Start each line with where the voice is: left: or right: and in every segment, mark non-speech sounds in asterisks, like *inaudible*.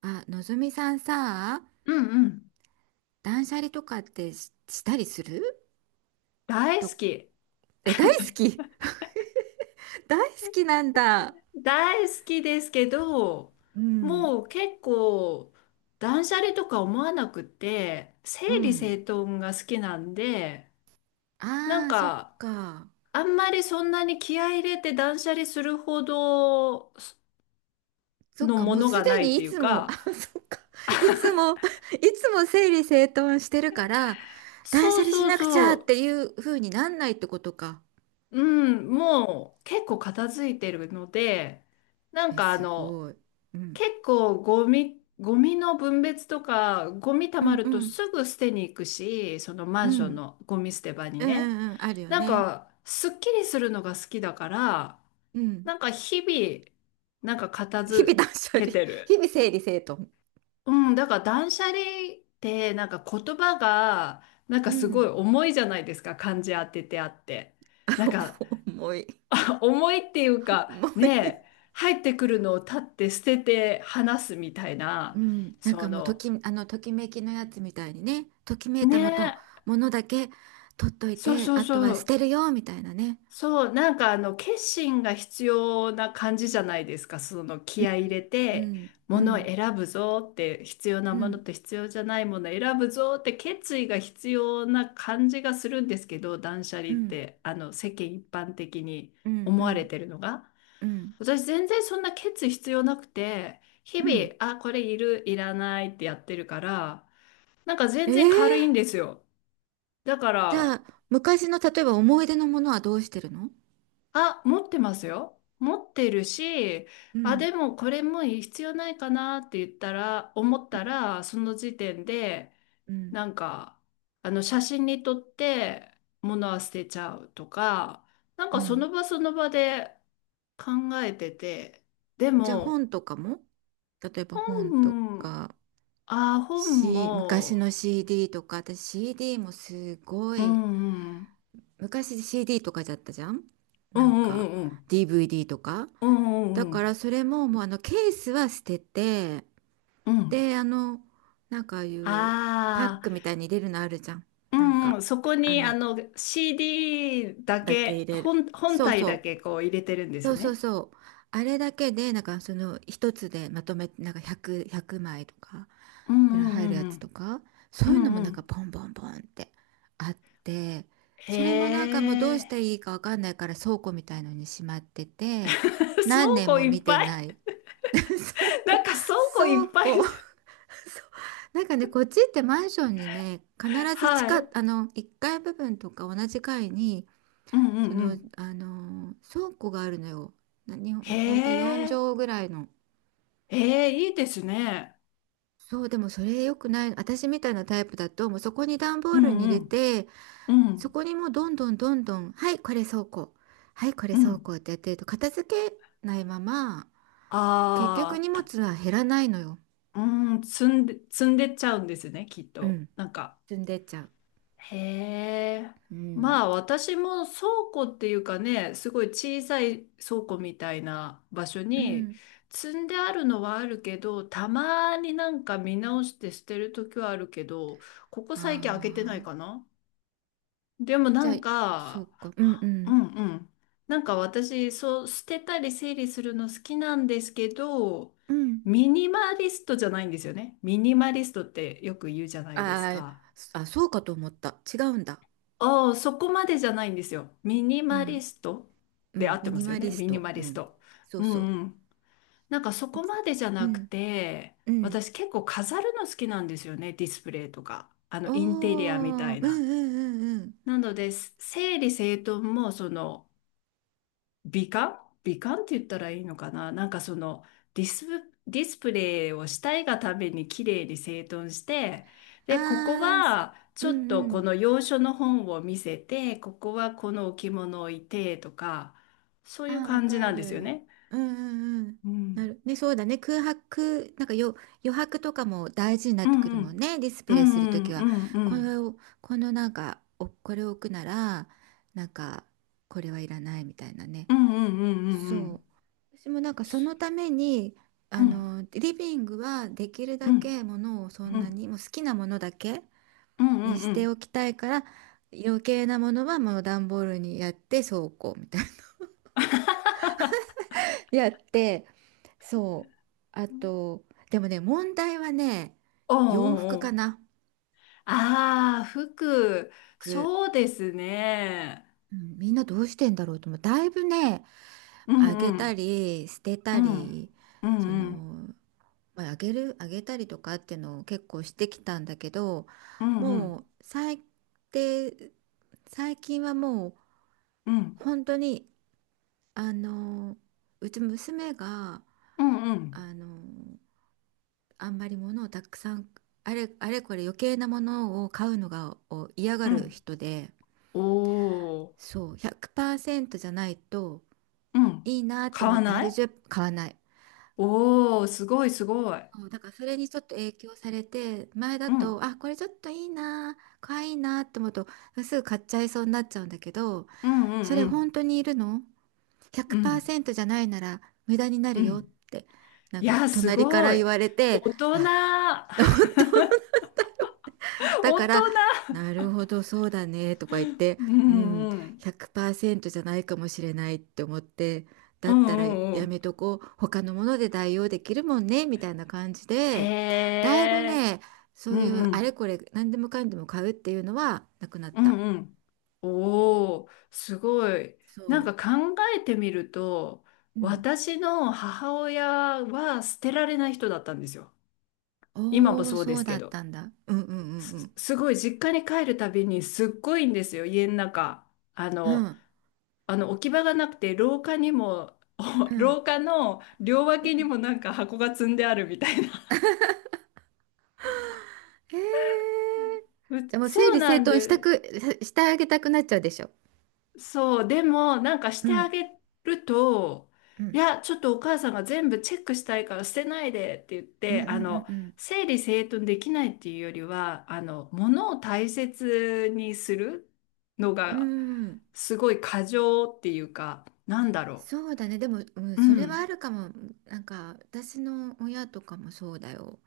right: あ、のぞみさんさ、
left: うんうん。
right: 断捨離とかってしたりする
left: 大
right: と、
left: 好き。
right: 大好き *laughs* 大好きなんだ。
left: 大好きですけど、
right: うん、
left: もう結構、断捨離とか思わなくて、
right: う
left: 整理
right: ん。
left: 整頓が好きなんで、なん
right: ああ、そっ
left: か、
right: か。
left: あんまりそんなに気合い入れて断捨離するほど
right: そっ
left: の
right: か、
left: も
right: もう
left: の
right: す
left: が
right: で
left: ないっ
right: にい
left: ていう
right: つも、あ、
left: か、
right: そっか。いつも、いつも整理整頓してるから、断
left: そ
right: 捨
left: う
right: 離し
left: そう
right: なくちゃっ
left: そ
right: ていう風になんないってことか。
left: う、うん、もう結構片付いてるので、なん
right: え、
left: かあ
right: す
left: の、
right: ごい。うん。
left: 結構ゴミの分別とか、ゴミ溜
right: う
left: ま
right: ん
left: る
right: う
left: と
right: ん。
left: すぐ捨てに行くし、そのマ
right: う
left: ンション
right: ん。
left: のゴミ捨て場に
right: うんう
left: ね。
right: んうん。あるよ
left: なん
right: ね。
left: か、すっきりするのが好きだから、
right: うん。
left: なんか日々、なんか片
right: 日々
left: 付
right: 断捨離。
left: けてる。
right: 日々整理整頓。
left: うん、だから断捨離ってなんか言葉がなん
right: う
left: かすごい
right: ん。
left: 重いじゃないですか、漢字当ててあって。なんか
right: *laughs* 重い
left: 重いっていうか、
right: 重い。
left: ねえ、入ってくるのを立って捨てて話すみたい
right: う
left: な、
right: ん、なんか
left: そ
right: もうと
left: の、
right: き、あの、ときめきのやつみたいにね、ときめい
left: ね
right: たもと、
left: え、
right: ものだけ取っとい
left: そう
right: て、
left: そう
right: あとは
left: そ
right: 捨て
left: う、
right: るよ、みたいなね。
left: そう、決心が必要な感じじゃないですか、その
right: う
left: 気
right: ん、
left: 合い入れ
right: う
left: て、
right: ん、う
left: ものを
right: ん、
left: 選ぶぞって、必要な
right: う
left: もの
right: ん、
left: と必要じゃないものを選ぶぞって決意が必要な感じがするんですけど、断捨
right: う
left: 離っ
right: ん、
left: て、あの、世間一般的に
right: うん、う
left: 思われ
right: ん、
left: てるのが。
right: うん、
left: 私全然そんなケツ必要なくて、日々、あ、これいる、いらないってやってるから、なんか全然軽いんで
right: ええ。
left: すよ。だか
right: じゃあ、
left: ら、
right: 昔の、例えば思い出のものはどうしてるの？
left: あ、持ってますよ。持ってるし、
right: う
left: あ、
right: ん、
left: でもこれも必要ないかなって言ったら、思ったら、その時点で、
right: うん、
left: なんか、写真に撮って物は捨てちゃうとか、なん
right: う
left: かそ
right: ん。
left: の場その場で考えてて、で
right: じゃあ
left: も、
right: 本とかも、例えば本
left: う
right: と
left: ん、
right: か、
left: ああ、本
right: 昔
left: も、
right: の CD とか、私 CD もすご
left: う
right: い、
left: んうん、
right: 昔 CD とかじゃったじゃん。
left: う
right: なん
left: んう
right: か
left: んうん、
right: DVD とか。
left: うんう
right: だ
left: んう
right: か
left: ん、
right: らそれももうあのケースは捨てて、
left: うん。
right: であの、なんかああいうパック
left: あ
right: みたいに入れるのあるじゃん。
left: あ、う
right: なん
left: ん
right: か、
left: うん、そこ
right: あ
left: にあ
right: の、
left: の CD だ
right: だけ入
left: け、
right: れる。
left: 本
right: そう
left: 体だ
right: そ
left: け
right: う
left: こう入れてるんで
right: そ
left: す
right: うそう
left: ね。
right: そう。あれだけで、なんかその一つでまとめ、なんか100枚とか
left: うん
right: ぐらい
left: う
right: 入
left: ん
right: るや
left: う
right: つと
left: ん
right: か、そ
left: う
right: う
left: ん、
right: い
left: う
right: うの
left: ん
right: も
left: う
right: なんか
left: ん。
right: ポンポンポンってあって、それもな
left: へ
right: んかもうどうし
left: え、
right: たらいいかわかんないから倉庫みたいのにしまって
left: *laughs*
right: て、
left: 倉
right: 何年
left: 庫
right: も
left: いっ
right: 見て
left: ぱい、
right: ない。*laughs* 倉
left: *laughs*
right: 庫、
left: なんか倉庫い
right: 倉
left: っぱい、
right: 庫。*laughs* そうなんかね、こっちってマンションにね、必ず地
left: は
right: 下、
left: い。
right: あの、1階部分とか同じ階に
left: うんうん
right: そ
left: う
right: の、
left: ん。
right: あの倉庫があるのよ。日
left: へ
right: 本、だいたい4
left: え、
right: 畳ぐらいの。
left: へえ、いいですね。
right: そう、でもそれ良くない。私みたいなタイプだと、もうそこに段ボ
left: う
right: ールに
left: ん
right: 入
left: う
right: れ
left: ん、
right: て、
left: う
right: そ
left: ん
right: こにもうどんどんどんどん、はい、これ倉庫。はい、これ
left: う
right: 倉
left: ん。
right: 庫ってやってると、片付けないまま、結局
left: あ
right: 荷
left: あ。
right: 物は減らないのよ。
left: うーん、積んでっちゃうんですね、きっ
right: う
left: と。
right: ん。
left: なんか、
right: 積んでっちゃう。
left: へえ。
right: うん。
left: まあ私も倉庫っていうかね、すごい小さい倉庫みたいな場所
right: う
left: に
right: ん。
left: 積んであるのはあるけど、たまになんか見直して捨てる時はあるけど、ここ
right: あ
left: 最近開けてないか
right: あ。
left: な。でもな
right: じゃあ、
left: ん
right: そう
left: か、
right: か。うんう
left: う
right: ん。
left: んうん。なんか私、そう、捨てたり整理するの好きなんですけど、
right: うん。
left: ミニマリストじゃないんですよね。ミニマリストってよく言うじゃないです
right: あー、
left: か。
right: あ、そうかと思った。違うんだ。
left: ああ、そこまでじゃないんですよ。ミニ
right: う
left: マリ
right: ん。
left: スト
right: う
left: で合
right: ん、
left: っ
right: ミ
left: てま
right: ニ
left: すよ
right: マ
left: ね。
right: リス
left: ミニ
right: ト。
left: マ
right: う
left: リス
right: ん。
left: ト。
right: そう
left: う
right: そう。
left: んうん。なんかそこまでじゃ
right: う
left: なく
right: ん、
left: て、
right: うん。
left: 私結構飾るの好きなんですよね。ディスプレイとか、あ
right: お
left: のインテリアみた
right: ー、うん
left: い
right: う
left: な。
right: んうんうん。
left: なので、整理整頓もその、美観美観って言ったらいいのかな、なんかそのディスプレイをしたいがために綺麗に整頓して、
right: あ
left: で、ここ
right: ー、す、
left: は
right: う
left: ち
right: ん
left: ょっと
right: う
left: こ
right: ん。
left: の洋書の本を見せて、ここはこの置物を置いてとか、そういう
right: あー、わ
left: 感じ
right: か
left: なんですよ
right: る。
left: ね。
right: うんうんうん。
left: う
right: な
left: ん。
right: る。ね、そうだね。空白、なんかよ、余白とかも大事になっ
left: う
right: てくる
left: んう
right: もん
left: ん。
right: ね。ディスプ
left: う
right: レイ
left: ん
right: する
left: う
right: と
left: ん
right: き
left: う
right: は。
left: んう
right: これ
left: ん。
right: を、このなんか、お、これを置くなら、なんか、これはいらないみたいなね。
left: うんうんうんうんう
right: そ
left: ん。
right: う。私もなんかそのために、
left: う
right: あ
left: ん
right: の、リビングはできる
left: う
right: だ
left: ん
right: けものをそん
left: う
right: な
left: ん
right: に、もう好きなものだけにしておきたいから、余計なものはもう段ボールにやって倉庫みたいな。
left: *laughs* うんうんうん。
right: *laughs*。やって、そう。あ
left: *laughs*
right: と、でもね、問題はね、
left: おう
right: 洋服
left: おうお
right: か
left: う、
right: な。
left: ああ、服、
right: 服。
left: そうですね。
right: うん、みんなどうしてんだろうと思う。だいぶね、
left: うん
right: あ
left: う
right: げた
left: ん、
right: り、捨て
left: う
right: た
left: ん、
right: り、
left: う
right: そ
left: んうん、
right: の、まあ、あげる、あげたりとかっていうのを結構してきたんだけど、
left: うんう
right: も
left: ん、
right: う最低、最近はもう
left: うん、
right: 本当に、あの、うち娘が、
left: うんうん、
right: あの、あんまり物をたくさん、あれこれ余計なものを嫌が
left: う
right: る
left: ん。
right: 人で、
left: おお、
right: そう、100%じゃないと
left: うん。
right: いいなって
left: 買
right: 思っ
left: わ
right: て
left: ない。
right: 80、買わない。
left: おおー、すごいすごい。
right: そうだからそれにちょっと影響されて、前だ
left: うん、
right: と、あ、これちょっといいな、可愛いなって思うとすぐ買っちゃいそうになっちゃうんだけど、
left: うんう
right: そ
left: ん
right: れ
left: う
right: 本
left: ん、
right: 当にいるの？
left: うん、
right: 100% じゃないなら無駄にな
left: う
right: るよっ
left: ん。
right: て、なん
left: い
right: か
left: や、す
right: 隣か
left: ご
right: ら
left: い。
right: 言われて、
left: 大人、
right: あと *laughs* 思っ
left: *laughs*
right: て、
left: 大
right: だから、
left: 人。
right: なるほど、そうだね、とか言って、
left: う
right: うん、
left: んうん、
right: 100%じゃないかもしれないって思って、だ
left: う
right: っ
left: ん
right: た
left: う
right: ら
left: んう
right: や
left: ん。
right: めとこう、他のもので代用できるもんね、みたいな感じ
left: へ
right: で、だいぶ
left: え、
right: ね、そ
left: う
right: うい
left: ん
right: う
left: う
right: あれ
left: ん。
right: これ何でもかんでも買うっていうのはなくなっ
left: う
right: た。
left: んうん。おー、すごい。
right: そ
left: なん
right: う。
left: か考えてみると、
right: うん。
left: 私の母親は捨てられない人だったんですよ。今も
right: おお、
left: そう
right: そ
left: で
right: う
left: す
right: だ
left: け
right: っ
left: ど。
right: たんだ。うんうんうん
left: すごい、実家に帰るたびにすっごいんですよ、家の中。あ
right: うん。う
left: の、
right: ん
left: あの置き場がなくて、廊下にも、
right: う
left: *laughs*
right: ん
left: 廊下の両
right: う
left: 脇に
right: ん。
left: もなんか箱が積んであるみたいな。
right: へえ。
left: う、
right: じゃあもう整
left: そう
right: 理
left: な
right: 整
left: ん
right: 頓した
left: で、
right: く、ししてあげたくなっちゃうでしょ。
left: そう、でも、なんかし
right: う
left: てあ
right: ん。
left: げると、
right: う
left: い
right: ん
left: や、ちょっとお母さんが全部チェックしたいから捨てないでって言っ
right: うん
left: て、
right: う
left: あ
right: ん
left: の、
right: うん
left: 整理整頓できないっていうよりは、あの、物を大切にするの
right: うん。
left: が、
right: うん。
left: すごい過剰っていうか、なんだろ
right: そうだね。でも、うん、
left: う。う
right: それはあ
left: ん。
right: るかも。なんか、私の親とかもそうだよ。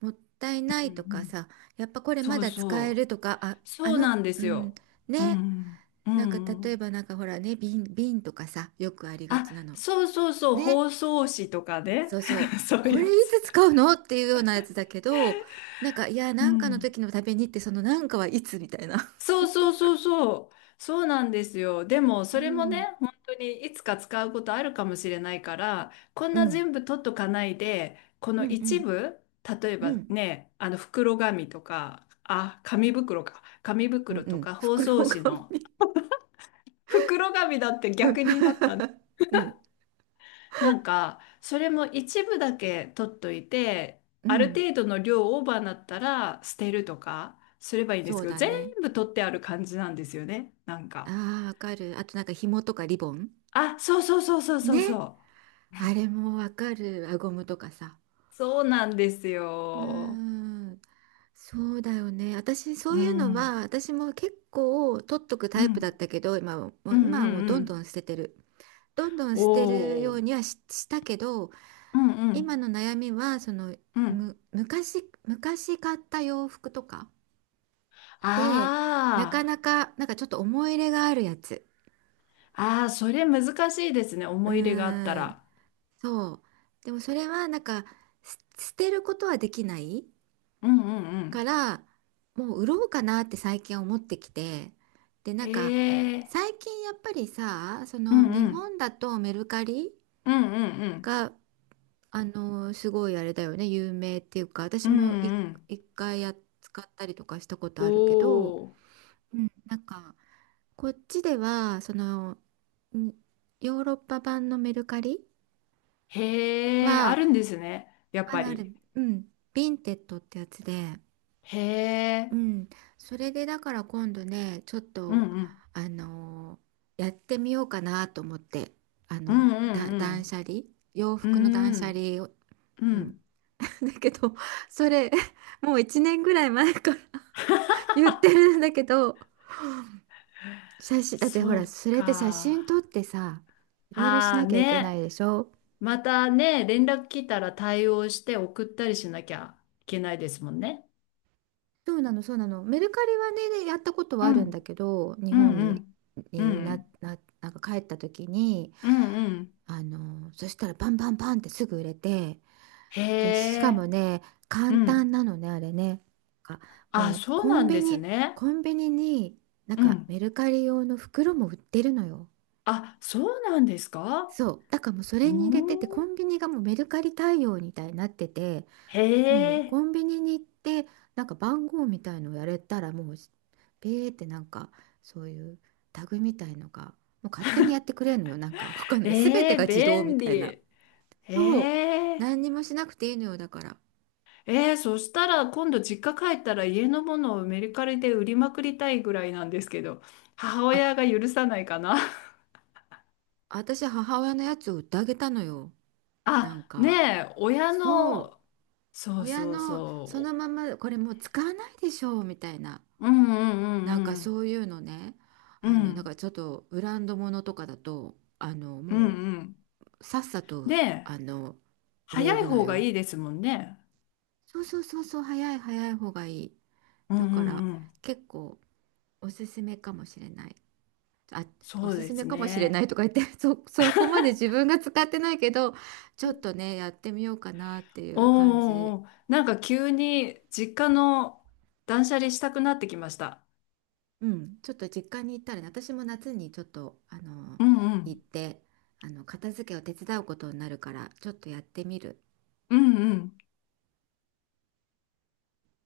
right: もったいな
left: う
right: い
left: ん
right: と
left: う
right: か
left: ん、
right: さ、やっぱこれ
left: そ
right: ま
left: う
right: だ使え
left: そ
right: ると
left: う。
right: か、あ、あ
left: そう
right: の、
left: なんで
right: う
left: す
right: ん、
left: よ。う
right: ね。
left: ん。う
right: なんか、
left: ん。う
right: 例え
left: ん、
right: ばなんかほらね、瓶とかさ、よくありが
left: あ、
right: ちなの。
left: そうそうそう、
right: ね。
left: 包装紙とかね。
right: そうそう。
left: *laughs* そう
right: こ
left: いう
right: れい
left: やつ。
right: つ使うのっていうようなやつだけど、なんか、いや、
left: う
right: なんかの
left: ん。
right: 時のためにって、そのなんかはいつみたいな。
left: そうそうそうそう。そうなんですよ。でも、
right: う
left: それも
right: ん。
left: ね、本当にいつか使うことあるかもしれないから、こん
right: う
left: な
right: ん。
left: 全部取っとかないで、こ
right: う
left: の
right: んう
left: 一
right: ん。
left: 部、例えば
right: うん。
left: ね、あの袋紙とか、あ、紙袋か。紙
right: うん
left: 袋
right: う
left: と
right: ん。
left: か包
right: 袋
left: 装紙
right: 紙。
left: の袋紙だって逆になったね。
right: *laughs* うん。
left: なんか、それも一部だけ取っといて、
right: う
left: ある
right: ん。
left: 程度の量オーバーになったら捨てるとかすればいいんで
right: そ
left: す
right: う
left: けど、
right: だ
left: 全
right: ね。
left: 部取ってある感じなんですよね。なんか。
right: ああ、わかる。あとなんか紐とかリボン
left: あ、そうそうそうそうそう
right: ね。
left: そう。
right: あれもわかる。輪ゴムとかさ。
left: そうなんです
right: うー
left: よ。
right: ん。そうだよね。私、
left: う
right: そういう
left: ん、
right: の
left: うん、
right: は、私も結構取っとく
left: う
right: タイプだっ
left: ん、
right: たけど、今はも
left: う
right: う、
left: ん、
right: 今はもう
left: う
right: どんど
left: ん。
right: ん捨ててる。どんどん
left: お
right: 捨てるよう
left: お、
right: にはし、したけど、
left: うん、う
right: 今
left: ん、
right: の悩みは、その、
left: うん。
right: 昔買った洋服とかで、なか
left: あ
right: なか、なんかちょっと思い入れがあるやつ。
left: あ、ああ、それ難しいですね。
right: う
left: 思い入れがあった
right: ーん、
left: ら。
right: そう。でもそれはなんかす捨てることはできない
left: うん、うん、う
right: か
left: ん。
right: ら、もう売ろうかなって最近思ってきて。で、なんか
left: へえ、
right: 最近やっぱりさ、そ
left: う
right: の
left: ん、
right: 日
left: うん、
right: 本だとメルカリ
left: うん、うん、うん、
right: が、あのすごいあれだよね、有名っていうか、私
left: うん、
right: も
left: うん。
right: 一回使ったりとかしたこと
left: お
right: あるけど、
left: お、
right: うん、なんかこっちではその、んヨーロッパ版のメルカリ
left: へえ、あ
right: は
left: るんですね。やっ
right: あ
left: ぱ
right: るある、
left: り。
right: うん、ヴィンテッドってやつで、
left: へ
right: う
left: え、
right: ん、それでだから今度ね、ちょっ
left: う
right: と、
left: ん、うん、
right: あのやってみようかなと思って、あ
left: う
right: の、
left: ん、う
right: 断
left: ん、
right: 捨離、洋
left: うん、
right: 服の断
left: う
right: 捨
left: ん、
right: 離を、
left: う
right: うん、
left: ん。
right: *laughs* だけど、それ、もう1年ぐらい前から *laughs* 言ってるんだけど、写真、だってほ
left: そ
right: ら、
left: う
right: それって写
left: か。
right: 真撮ってさ、いろいろし
left: ああ
right: なきゃいけな
left: ね。
right: いでしょ。
left: またね、連絡来たら対応して送ったりしなきゃいけないですもんね。
right: そうなの、そうなの。メルカリはね、やったこと
left: う
right: はあるんだ
left: ん、
right: けど、日
left: うん、
right: 本
left: う
right: に、
left: ん、うん、
right: なんか帰った時に、
left: うん、うん、
right: あの、そしたらバンバンバンってすぐ売れて、
left: へ
right: で、しかも
left: え、
right: ね、
left: う
right: 簡
left: ん。
right: 単なのね、あれね。なんか
left: あ、
right: もう
left: そうなんですね。
right: コンビニになん
left: う
right: か
left: ん。
right: メルカリ用の袋も売ってるのよ。
left: あ、そうなんですか。
right: そう。だからもうそ
left: う
right: れに入れて
left: ん。
right: て、コンビニがもうメルカリ対応みたいになってて、
left: へ
right: もう
left: え、
right: コンビニに行ってなんか番号みたいのをやれたら、もうペーってなんかそういうタグみたいのがもう勝手にやってくれるのよ。なんかわかんない、全
left: え
right: て
left: え、
right: が自動み
left: 便利。
right: たいな。
left: へ
right: そう、
left: え。
right: 何にもしなくていいのよ。だから、
left: えー、そしたら今度実家帰ったら家のものをメルカリで売りまくりたいぐらいなんですけど、母
right: あ、
left: 親が許さないかな。
right: 私母親のやつを売ってあげたのよ、
left: *laughs*
right: なん
left: あ、ね
right: か。
left: え、親
right: そう、
left: の、そう
right: 親
left: そう
right: のその
left: そ
right: ままこれもう使わないでしょうみたいな、
left: う、うんうん
right: なんか
left: うん
right: そういうのね、
left: うん、
right: あ
left: う
right: の、なんか
left: ん
right: ちょっとブランドものとかだと、あの
left: うん
right: も
left: うん。
right: うさっさと、
left: で、
right: あの植え
left: 早い
right: るの
left: 方が
right: よ。
left: いいですもんね。
right: そうそうそうそう、早い、早い方がいい。
left: うん
right: だ
left: う
right: から
left: んうん、
right: 結構おすすめかもしれない。あ、お
left: そう
right: す
left: で
right: すめ
left: す
right: かもしれな
left: ね。
right: いとか言って、*laughs* そこまで自分が使ってないけど、ちょっとね、やってみようかなって
left: お
right: いう感じ。
left: ーおーおー、なんか急に実家の断捨離したくなってきました。
right: うん、ちょっと実家に行ったらね、私も夏にちょっとあの
left: うんう
right: 行っ
left: ん、
right: て、あの片付けを手伝うことになるから、ちょっとやってみる。
left: うんうん。